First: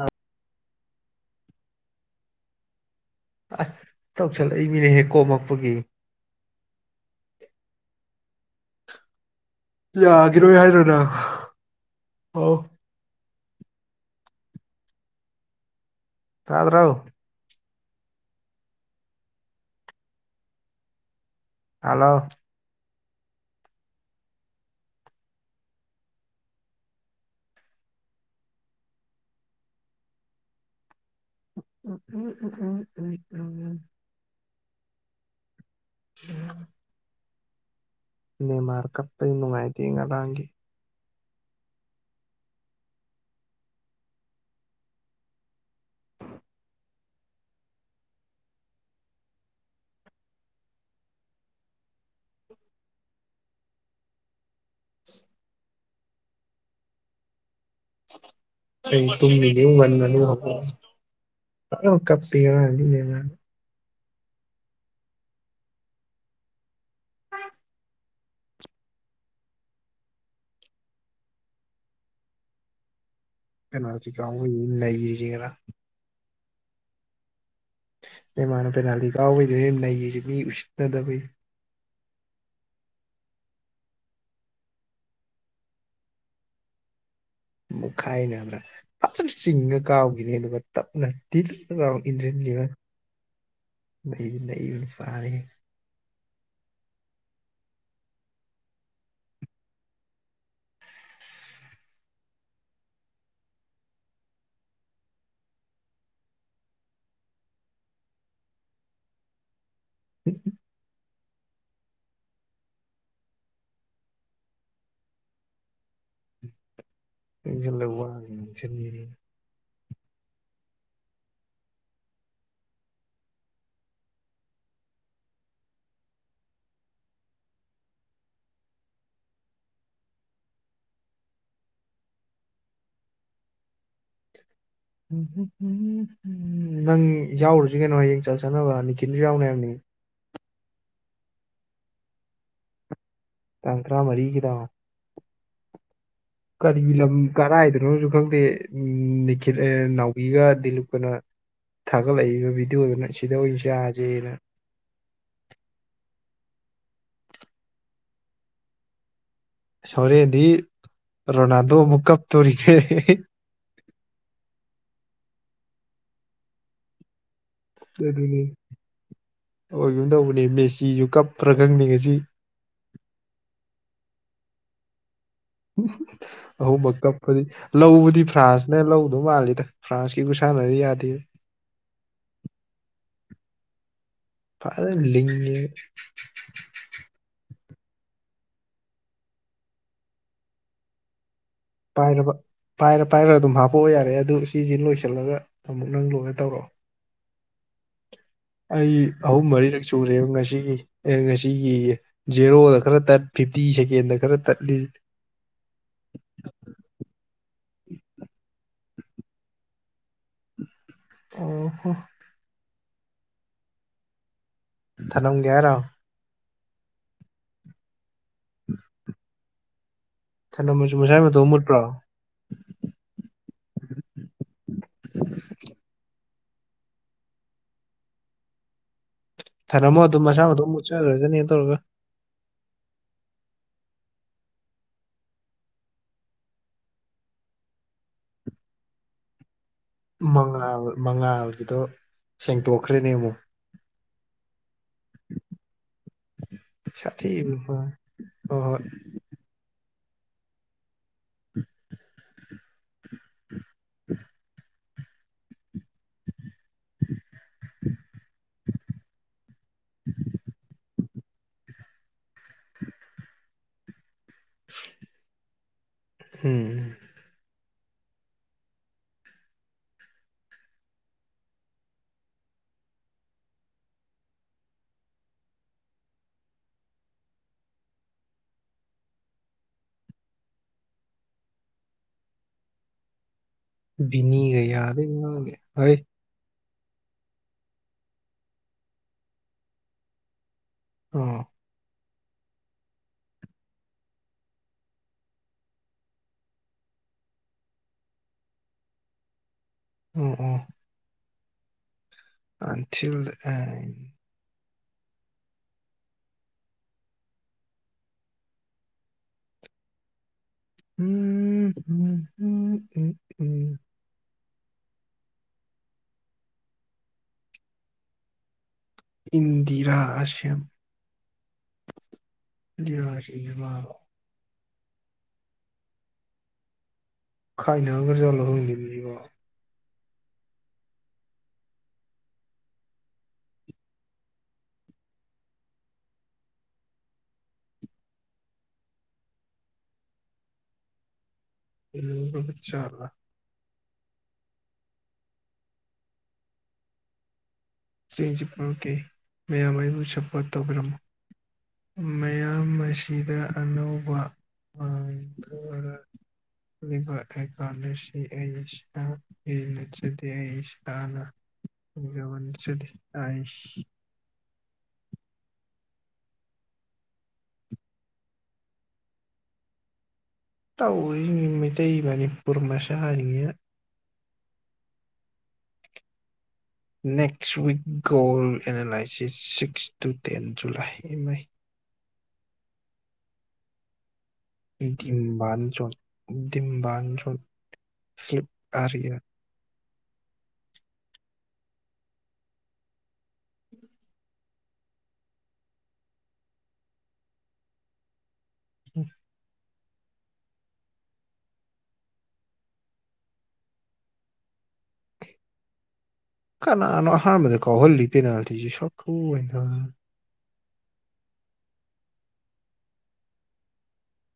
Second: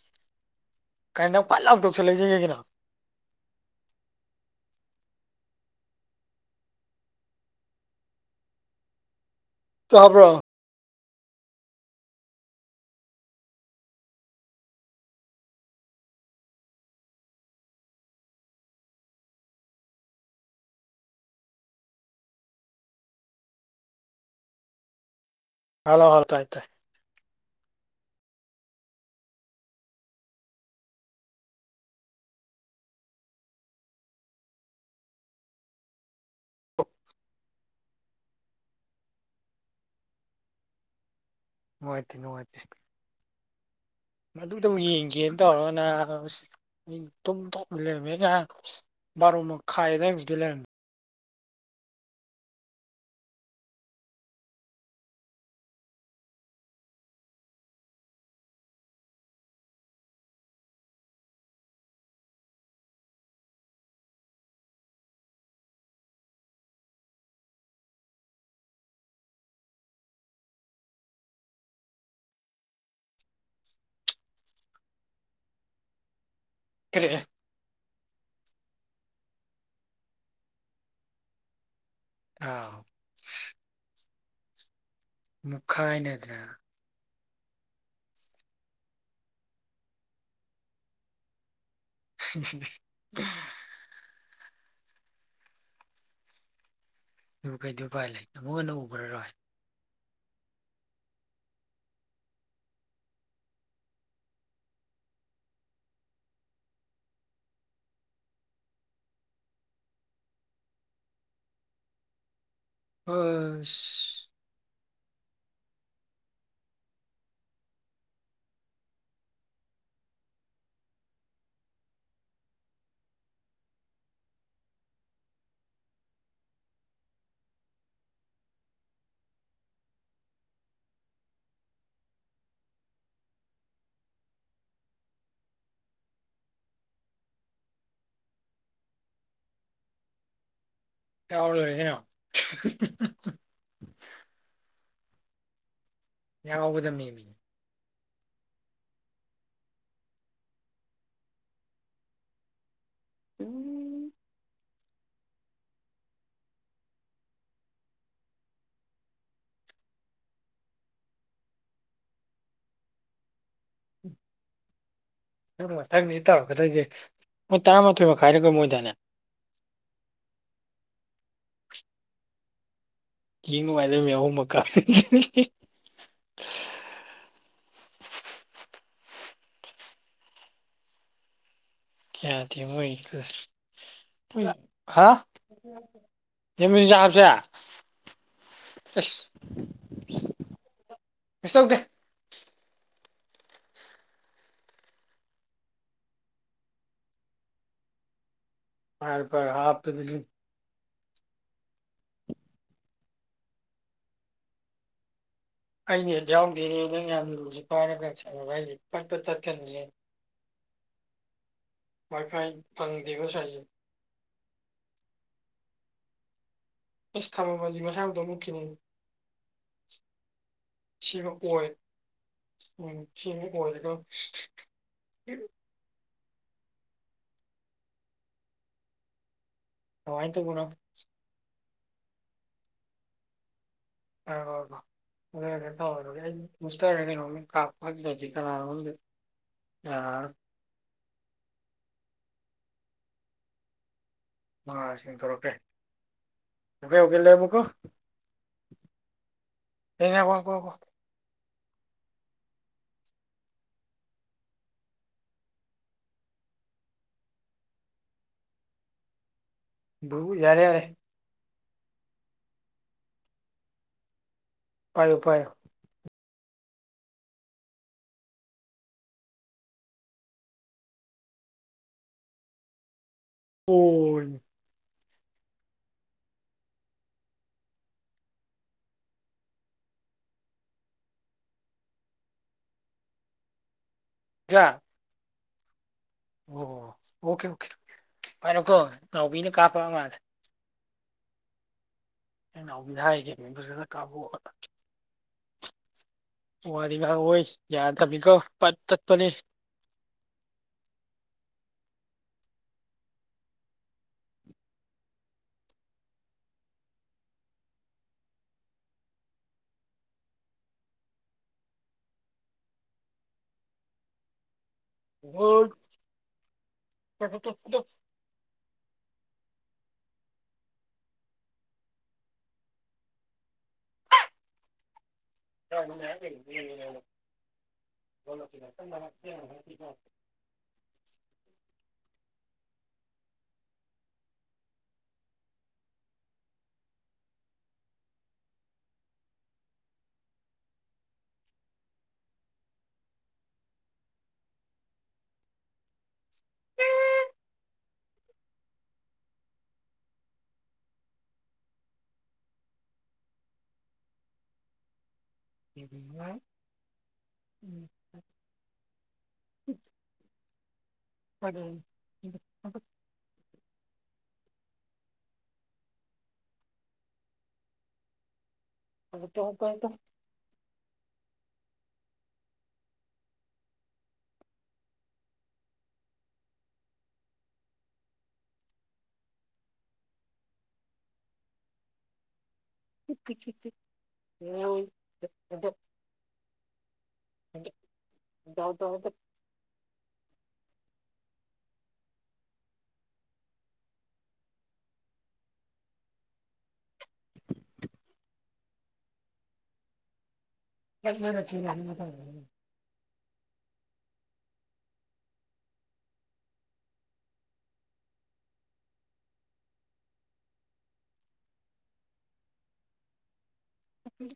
ꯑ ꯀꯔꯤ ꯅꯪ ꯐꯠ ꯂꯥꯎꯇꯣꯛꯁꯨ ꯂꯩꯖꯒꯦꯒꯤꯅ ꯑꯁ ꯇꯧꯁꯜꯂꯛꯏ ꯃꯤꯅ ꯍꯦꯛ ꯀꯣꯝꯃꯛꯃꯛꯄꯒꯤ [unintelligible] ꯇꯥꯕ꯭ꯔꯣ ꯌꯥꯈꯤꯔꯣꯏ ꯍꯥꯏꯔ꯭ꯔꯅ ꯑꯣ ꯇꯥꯗ꯭ꯔꯎ ꯍꯂꯣ ꯍꯂ ꯍꯥꯎ ꯇꯥꯏ ꯇꯥꯏ ꯎ ꯎꯝ ꯎ ꯎꯝ ꯎꯝ ꯃꯃꯔ ꯀꯄ ꯣꯡꯉꯥꯏꯇ ꯉ ꯂꯒꯤ ꯋꯥꯇ ꯅꯨꯅꯨꯡ ꯋꯥꯇꯤꯁ ꯃꯗ ꯑꯃꯨꯛ ꯌꯦꯡꯒꯦꯅ ꯇꯧꯔꯒꯅ ꯇꯨꯝ ꯇꯣꯛ ꯂꯩꯔꯝꯃꯦ ꯉ ꯔꯣꯃ ꯈꯥꯏꯥꯏꯕꯤꯗ ꯂꯩꯦ ꯀ ꯇꯨ ꯃꯤꯅꯤ ꯃꯟ ꯃꯅꯤ ꯀꯞ ꯄꯤꯔꯅꯤ ꯂꯩꯅ ꯀꯩꯅꯔꯁꯤ ꯀꯥ ꯂꯩꯔꯤꯁꯤꯅꯥ ꯀꯔꯤꯦ ꯑꯦꯃꯥꯅ ꯄꯦꯅꯥꯜꯇꯤ ꯀꯥꯎꯕꯩꯗꯣꯏꯅꯦ ꯂꯩꯔꯤꯁꯦ ꯃꯤ ꯎꯁꯤꯠꯅꯗꯕꯩ ꯑꯥ ꯃꯨꯈꯥꯏꯅꯗ꯭ꯔ ꯃꯨꯛꯈꯥꯏꯅꯗ꯭ꯔ ꯐꯖꯅ ꯆꯤꯡꯉ ꯀꯥꯎꯈꯤꯅꯤ ꯑꯗꯨꯒ ꯇꯞꯅ ꯇꯤꯜꯂꯤ ꯏꯟꯗ꯭ꯔꯕ ꯂꯩꯗꯤ ꯂꯩꯕ ꯐꯥꯔꯦ ꯑꯗꯨ ꯀꯩꯗ ꯎꯚꯥꯏ ꯂꯩ ꯑꯃꯨꯛ ꯍꯟꯅ ꯎꯈ꯭ꯔꯔꯣꯏ ꯎꯝ ꯑꯣꯏ ꯏꯁꯜꯂꯕ ꯉꯁꯤ ꯎ ꯅꯪ ꯌꯥꯎꯔꯨꯁꯤ ꯀꯩꯅꯣ ꯍꯌꯦꯡ ꯆꯠ ꯆꯠꯅꯕ ꯅꯤꯀꯤꯜꯁꯨ ꯌꯥꯎꯅ ꯍꯥꯏꯅꯤ ꯌꯥꯕ ꯑꯣꯏꯅꯣ ꯇꯥꯡ ꯇꯔꯥꯃꯔꯤꯒꯤꯗꯣ ꯀꯔꯤ ꯂꯝ ꯌꯥꯎꯒꯗꯝꯅꯦꯃꯤ ꯀꯔ ꯍꯥꯏꯗꯣ ꯈꯪꯗꯦ ꯎ ꯅꯤꯈꯤꯜ ꯅꯥꯎꯕꯤꯒ ꯗꯤꯂꯞꯀꯅ ꯊꯥꯒꯠꯂꯛꯏꯕ ꯚꯗꯤꯑꯣꯗꯨꯅ ꯁꯤꯗ ꯎꯝ ꯑꯣꯏꯁꯦꯁꯦꯅ ꯁꯣꯔꯦꯗꯤ ꯔꯣꯅꯥꯜꯗꯣ ꯑꯃꯨꯛ ꯀꯞꯇꯣꯔꯤꯈꯦ ꯎ ꯃꯊꯪꯅꯤ ꯏꯇꯥꯎ ꯈꯛꯇꯪꯁꯦ ꯃꯣꯏ ꯇꯔꯥꯃꯥꯊꯣꯏ ꯃꯈꯥꯏꯔꯦꯀꯣ ꯃꯣꯏꯗꯅꯦ ꯑꯣꯏꯒꯨꯝꯝ ꯇꯧꯕꯅꯦ ꯃꯦꯆꯤꯁꯨ ꯀꯞꯄ꯭ꯔꯥ ꯈꯪꯅꯤ ꯉꯁꯤ ꯌꯦ ꯅꯨꯡꯉꯥꯏꯗꯕꯃꯤ ꯑꯍꯨꯝꯃꯛꯀꯥ ꯑꯍꯧꯕ ꯀꯞꯄꯗꯤ ꯂꯧꯕꯗꯤ ꯐ꯭ꯔꯥꯟꯁꯅꯦ ꯂꯧ ꯑꯗꯨ ꯃꯥꯗ ꯐ꯭ꯔꯥꯟꯁꯀꯤ ꯈꯨꯨꯁꯅꯔꯤ ꯌꯥꯗ ꯀꯌꯥ ꯊꯃꯣꯏ ꯀ ꯐꯖꯅ ꯍꯥ ꯂꯤꯡꯉꯦ ꯌꯦꯃꯤꯖꯞꯁꯦ ꯑꯁ ꯇꯧꯗꯦ ꯄꯥꯏꯔꯕ ꯄꯥꯏꯔ ꯄꯥꯏꯔ ꯑꯗꯨꯝ ꯍꯥꯞꯄꯛꯑꯣ ꯌꯥꯔꯦ ꯑꯗꯨ ꯁꯤꯁꯤꯦ ꯂꯣꯏꯁꯤꯜꯂꯒ ꯑꯃꯨꯛ ꯅꯪ ꯂꯣꯏꯅ ꯇꯧꯔꯛꯑꯣ ꯑꯩ ꯑꯍꯨꯝ ꯍꯥꯏꯔ ꯃꯔꯤꯔꯛ ꯍꯥꯞꯄꯗꯒꯤ ꯆꯨꯔꯦꯕ ꯉꯁꯤꯒꯤ ꯑꯦ ꯉꯁꯤꯒꯤ ꯖꯦꯔꯣꯗ ꯈꯔꯠ ꯐꯤꯞꯇꯤ ꯁꯦꯀꯦꯟꯗ ꯈꯔ ꯇꯠꯂꯤ ꯑꯩꯅꯦ ꯌꯥꯎꯗꯦꯅꯦꯦ ꯅꯪ ꯌꯥꯝ ꯂꯨꯁꯤ ꯄꯥꯏꯔꯒꯁꯪꯉꯒ ꯑꯩꯗꯤ ꯄꯠꯄ ꯇꯠꯀꯅꯤꯅꯦ ꯑꯣ ꯋꯥꯏ ꯐꯥꯏ ꯇꯪ ꯕꯁ ꯍꯥꯏꯁꯤ ꯊꯔꯝꯒꯦꯔꯥ ꯑ ꯊꯃ ꯃꯥ ꯃ ꯁꯗꯣ ꯃ ꯃꯁꯥꯏꯕ ꯑꯣꯏ ꯎꯃꯔ꯭ꯔꯣ ꯎꯝ ꯁꯤꯣꯗꯣ ꯊꯔꯝꯣ ꯑꯗꯨꯝ ꯀꯃꯥꯏꯅ ꯃꯁꯥ ꯇꯧꯕꯅꯣ ꯃꯊꯣꯝ ꯃꯠꯆꯔꯣꯏꯖꯅꯦꯅ ꯇꯧꯔꯒ ꯑ ꯁꯇꯔꯅ ꯀꯥꯁꯤ ꯀ ꯍꯗ ꯃꯉꯥꯜ ꯃꯉꯥꯜꯒꯤꯗꯣ ꯁꯦꯡꯇꯣꯛꯈ꯭ꯔꯦꯅꯦ ꯑꯃꯨꯛ ꯑ ꯁꯦꯡꯊꯣꯔꯛꯇ꯭ꯔꯦ ꯀ ꯁꯥꯊꯤꯕꯅꯤ ꯌꯧꯒꯦꯂꯕꯀꯣ ꯍꯣꯏ ꯍꯣꯏ ꯍꯉ ꯀꯣ ꯀꯣ ꯀꯣ ꯎ [unintelligible] [unintelligible] ꯌꯥꯔꯦ ꯌꯥꯔꯦ ꯄꯥꯏꯣ ꯄꯥꯏ ꯎꯝ ꯍ ꯕꯤꯅꯤꯒ ꯏꯆꯥ ꯌꯥꯗꯦ ꯌꯥꯒꯦ ꯍꯣꯏ ꯑꯣ ꯑꯣꯀꯦ ꯑꯣꯀꯦ ꯀꯅꯣꯀꯣ ꯉꯅꯥꯎꯕꯤꯅ ꯀꯥꯞꯄ ꯃꯥꯜꯂꯦ ꯑ ꯑ ꯅꯥꯎꯕꯤꯗ ꯍꯥꯏꯒꯦ ꯃꯤꯕꯨꯁꯨ ꯈ ꯀꯥꯕꯦ ꯋꯥꯔꯤ ꯉ ꯑꯣꯏ ꯌꯥꯗꯕꯤꯀꯣ ꯄꯠ ꯇꯠꯄꯅꯦ ꯎꯝ ꯎꯝ ꯑꯟꯊꯤꯜ ꯗ ꯑꯦꯟ ꯎꯝ ꯎꯝ ꯎꯝ ꯎꯝ ꯎꯝ ꯀꯗ ꯏꯟꯗꯤꯔꯥ ꯑꯁ꯭ꯝ ꯁꯤ ꯍ ꯈꯥꯏꯅꯒꯔꯖꯂꯣ ꯍꯅꯤꯕꯤꯕꯣ ꯆꯔ ꯁꯁꯤꯄ ꯀꯦ ꯃꯌꯥꯝ ꯑꯩꯕꯨ ꯁꯞꯄꯣꯠ ꯇꯧꯕꯤꯔꯝꯃꯨ ꯃꯌꯥꯝ ꯑꯁꯤꯗ ꯑꯅꯧꯕ [inaudible] ꯂꯩꯕ ꯑꯦꯀꯥꯎꯗꯁꯤ ꯑꯩꯁ ꯅꯆꯗꯤ ꯑꯩ ꯁꯅ ꯖꯃꯟꯁꯤꯗꯤꯥꯏ ꯑꯗ ꯇꯣ ꯀꯗ ꯇꯧꯔꯤꯅꯤ ꯃꯩꯇꯩ ꯃꯅꯤꯄꯨꯔ ꯃꯆꯥꯔꯤꯉ next week goal analysis six to ten July ꯑꯥꯏ ꯀꯠꯇ ꯀꯈꯤꯤꯇ ꯝꯕꯥꯥꯟꯖ ꯗꯤꯝꯕꯥꯥꯟꯖ ꯐꯂꯤꯞ ꯑꯔꯌꯥ ꯎꯝ [inaudible] ꯎꯝ ꯆꯠ ꯔꯃ ꯀꯅꯥꯅ ꯍꯥꯔ ꯃ ꯀꯣ ꯍꯣꯜꯜꯂꯤ ꯄꯦꯅ ꯊꯦ ꯁ ꯎ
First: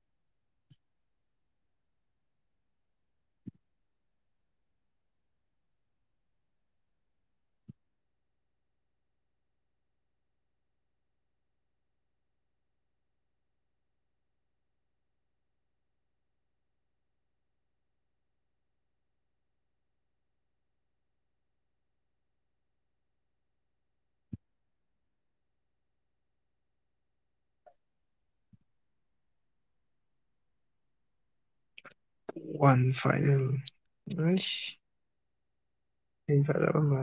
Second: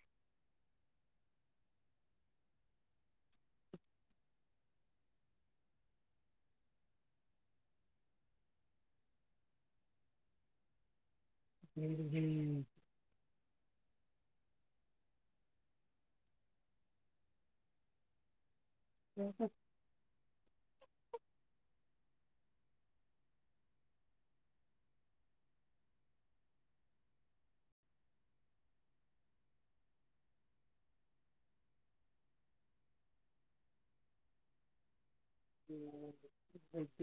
ꯎꯝꯝ ꯎꯝ ꯍꯝ ꯋꯥꯟ ꯐꯥꯏꯜ ꯍ ꯆꯔꯕ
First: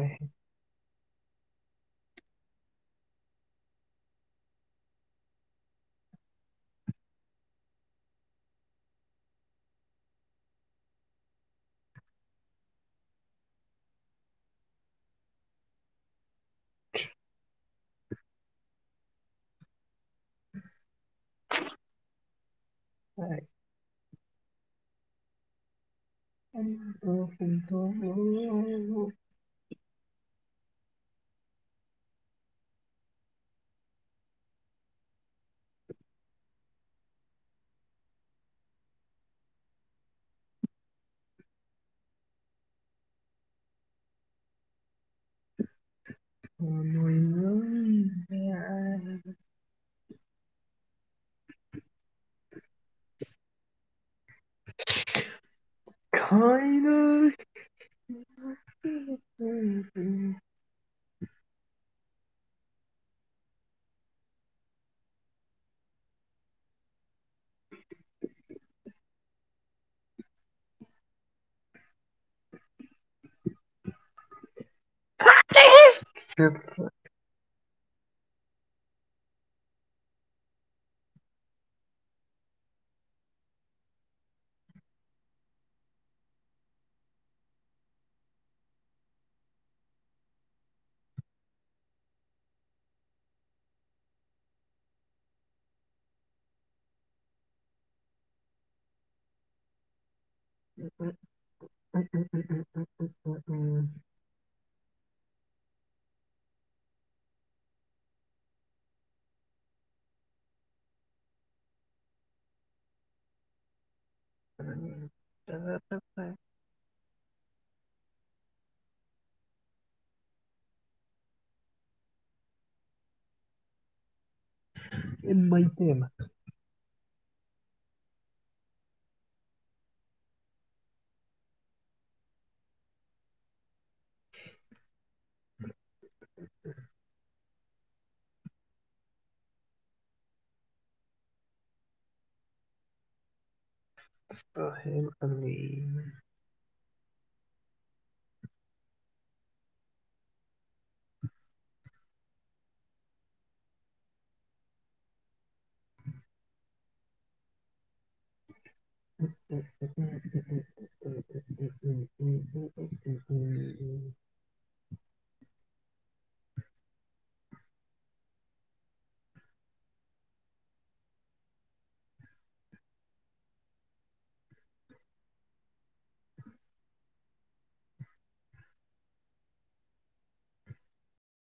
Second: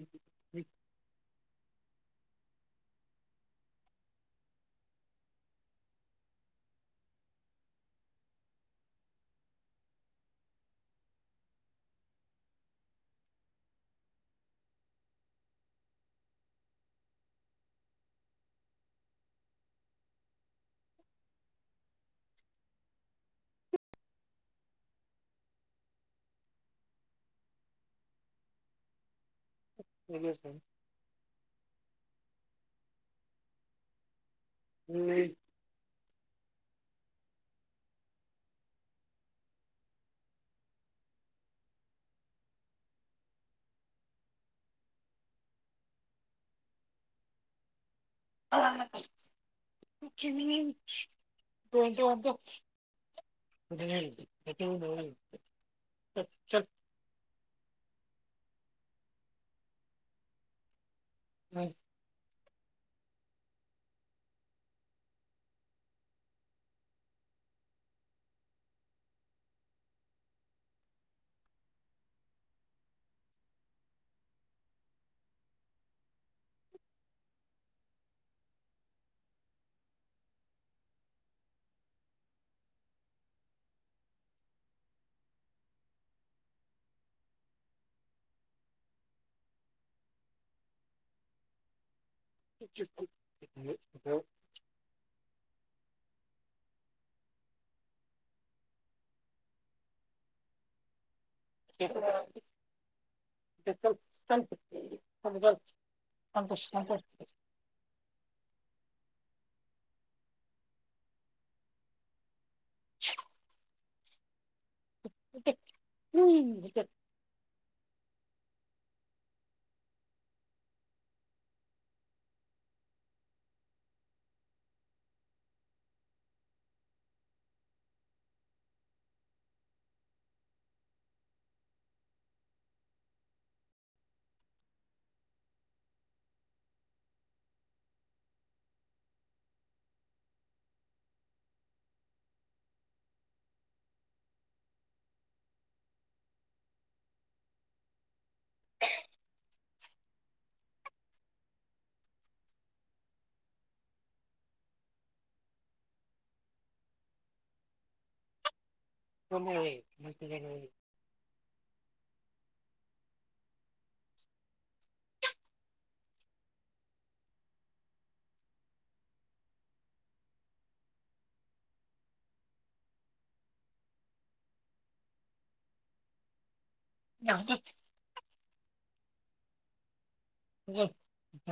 [inaudible] ꯍ ꯑꯩ ꯀꯗ ꯍꯥꯏꯕ ꯁꯦ ꯎꯝ ꯍ ꯏ ꯑ ꯇꯇ ꯑꯣꯇ ꯈꯥꯏꯅ ꯎꯝꯝ ꯎꯝ [inaudible] [inaudible] [inaudible] ꯎꯝ ꯎꯝ [unintelligible] [unintelligible] [unintelligible] ꯁꯦ ꯆꯂꯣ ꯎꯝ ꯍ ꯑꯦ ꯃꯩꯇꯩꯅ ꯁꯁꯇꯥꯍꯜ ꯑꯂꯤ [inaudible] [inaudible] ꯎꯝ ꯎ ꯎ ꯌꯥꯗꯤ ꯎ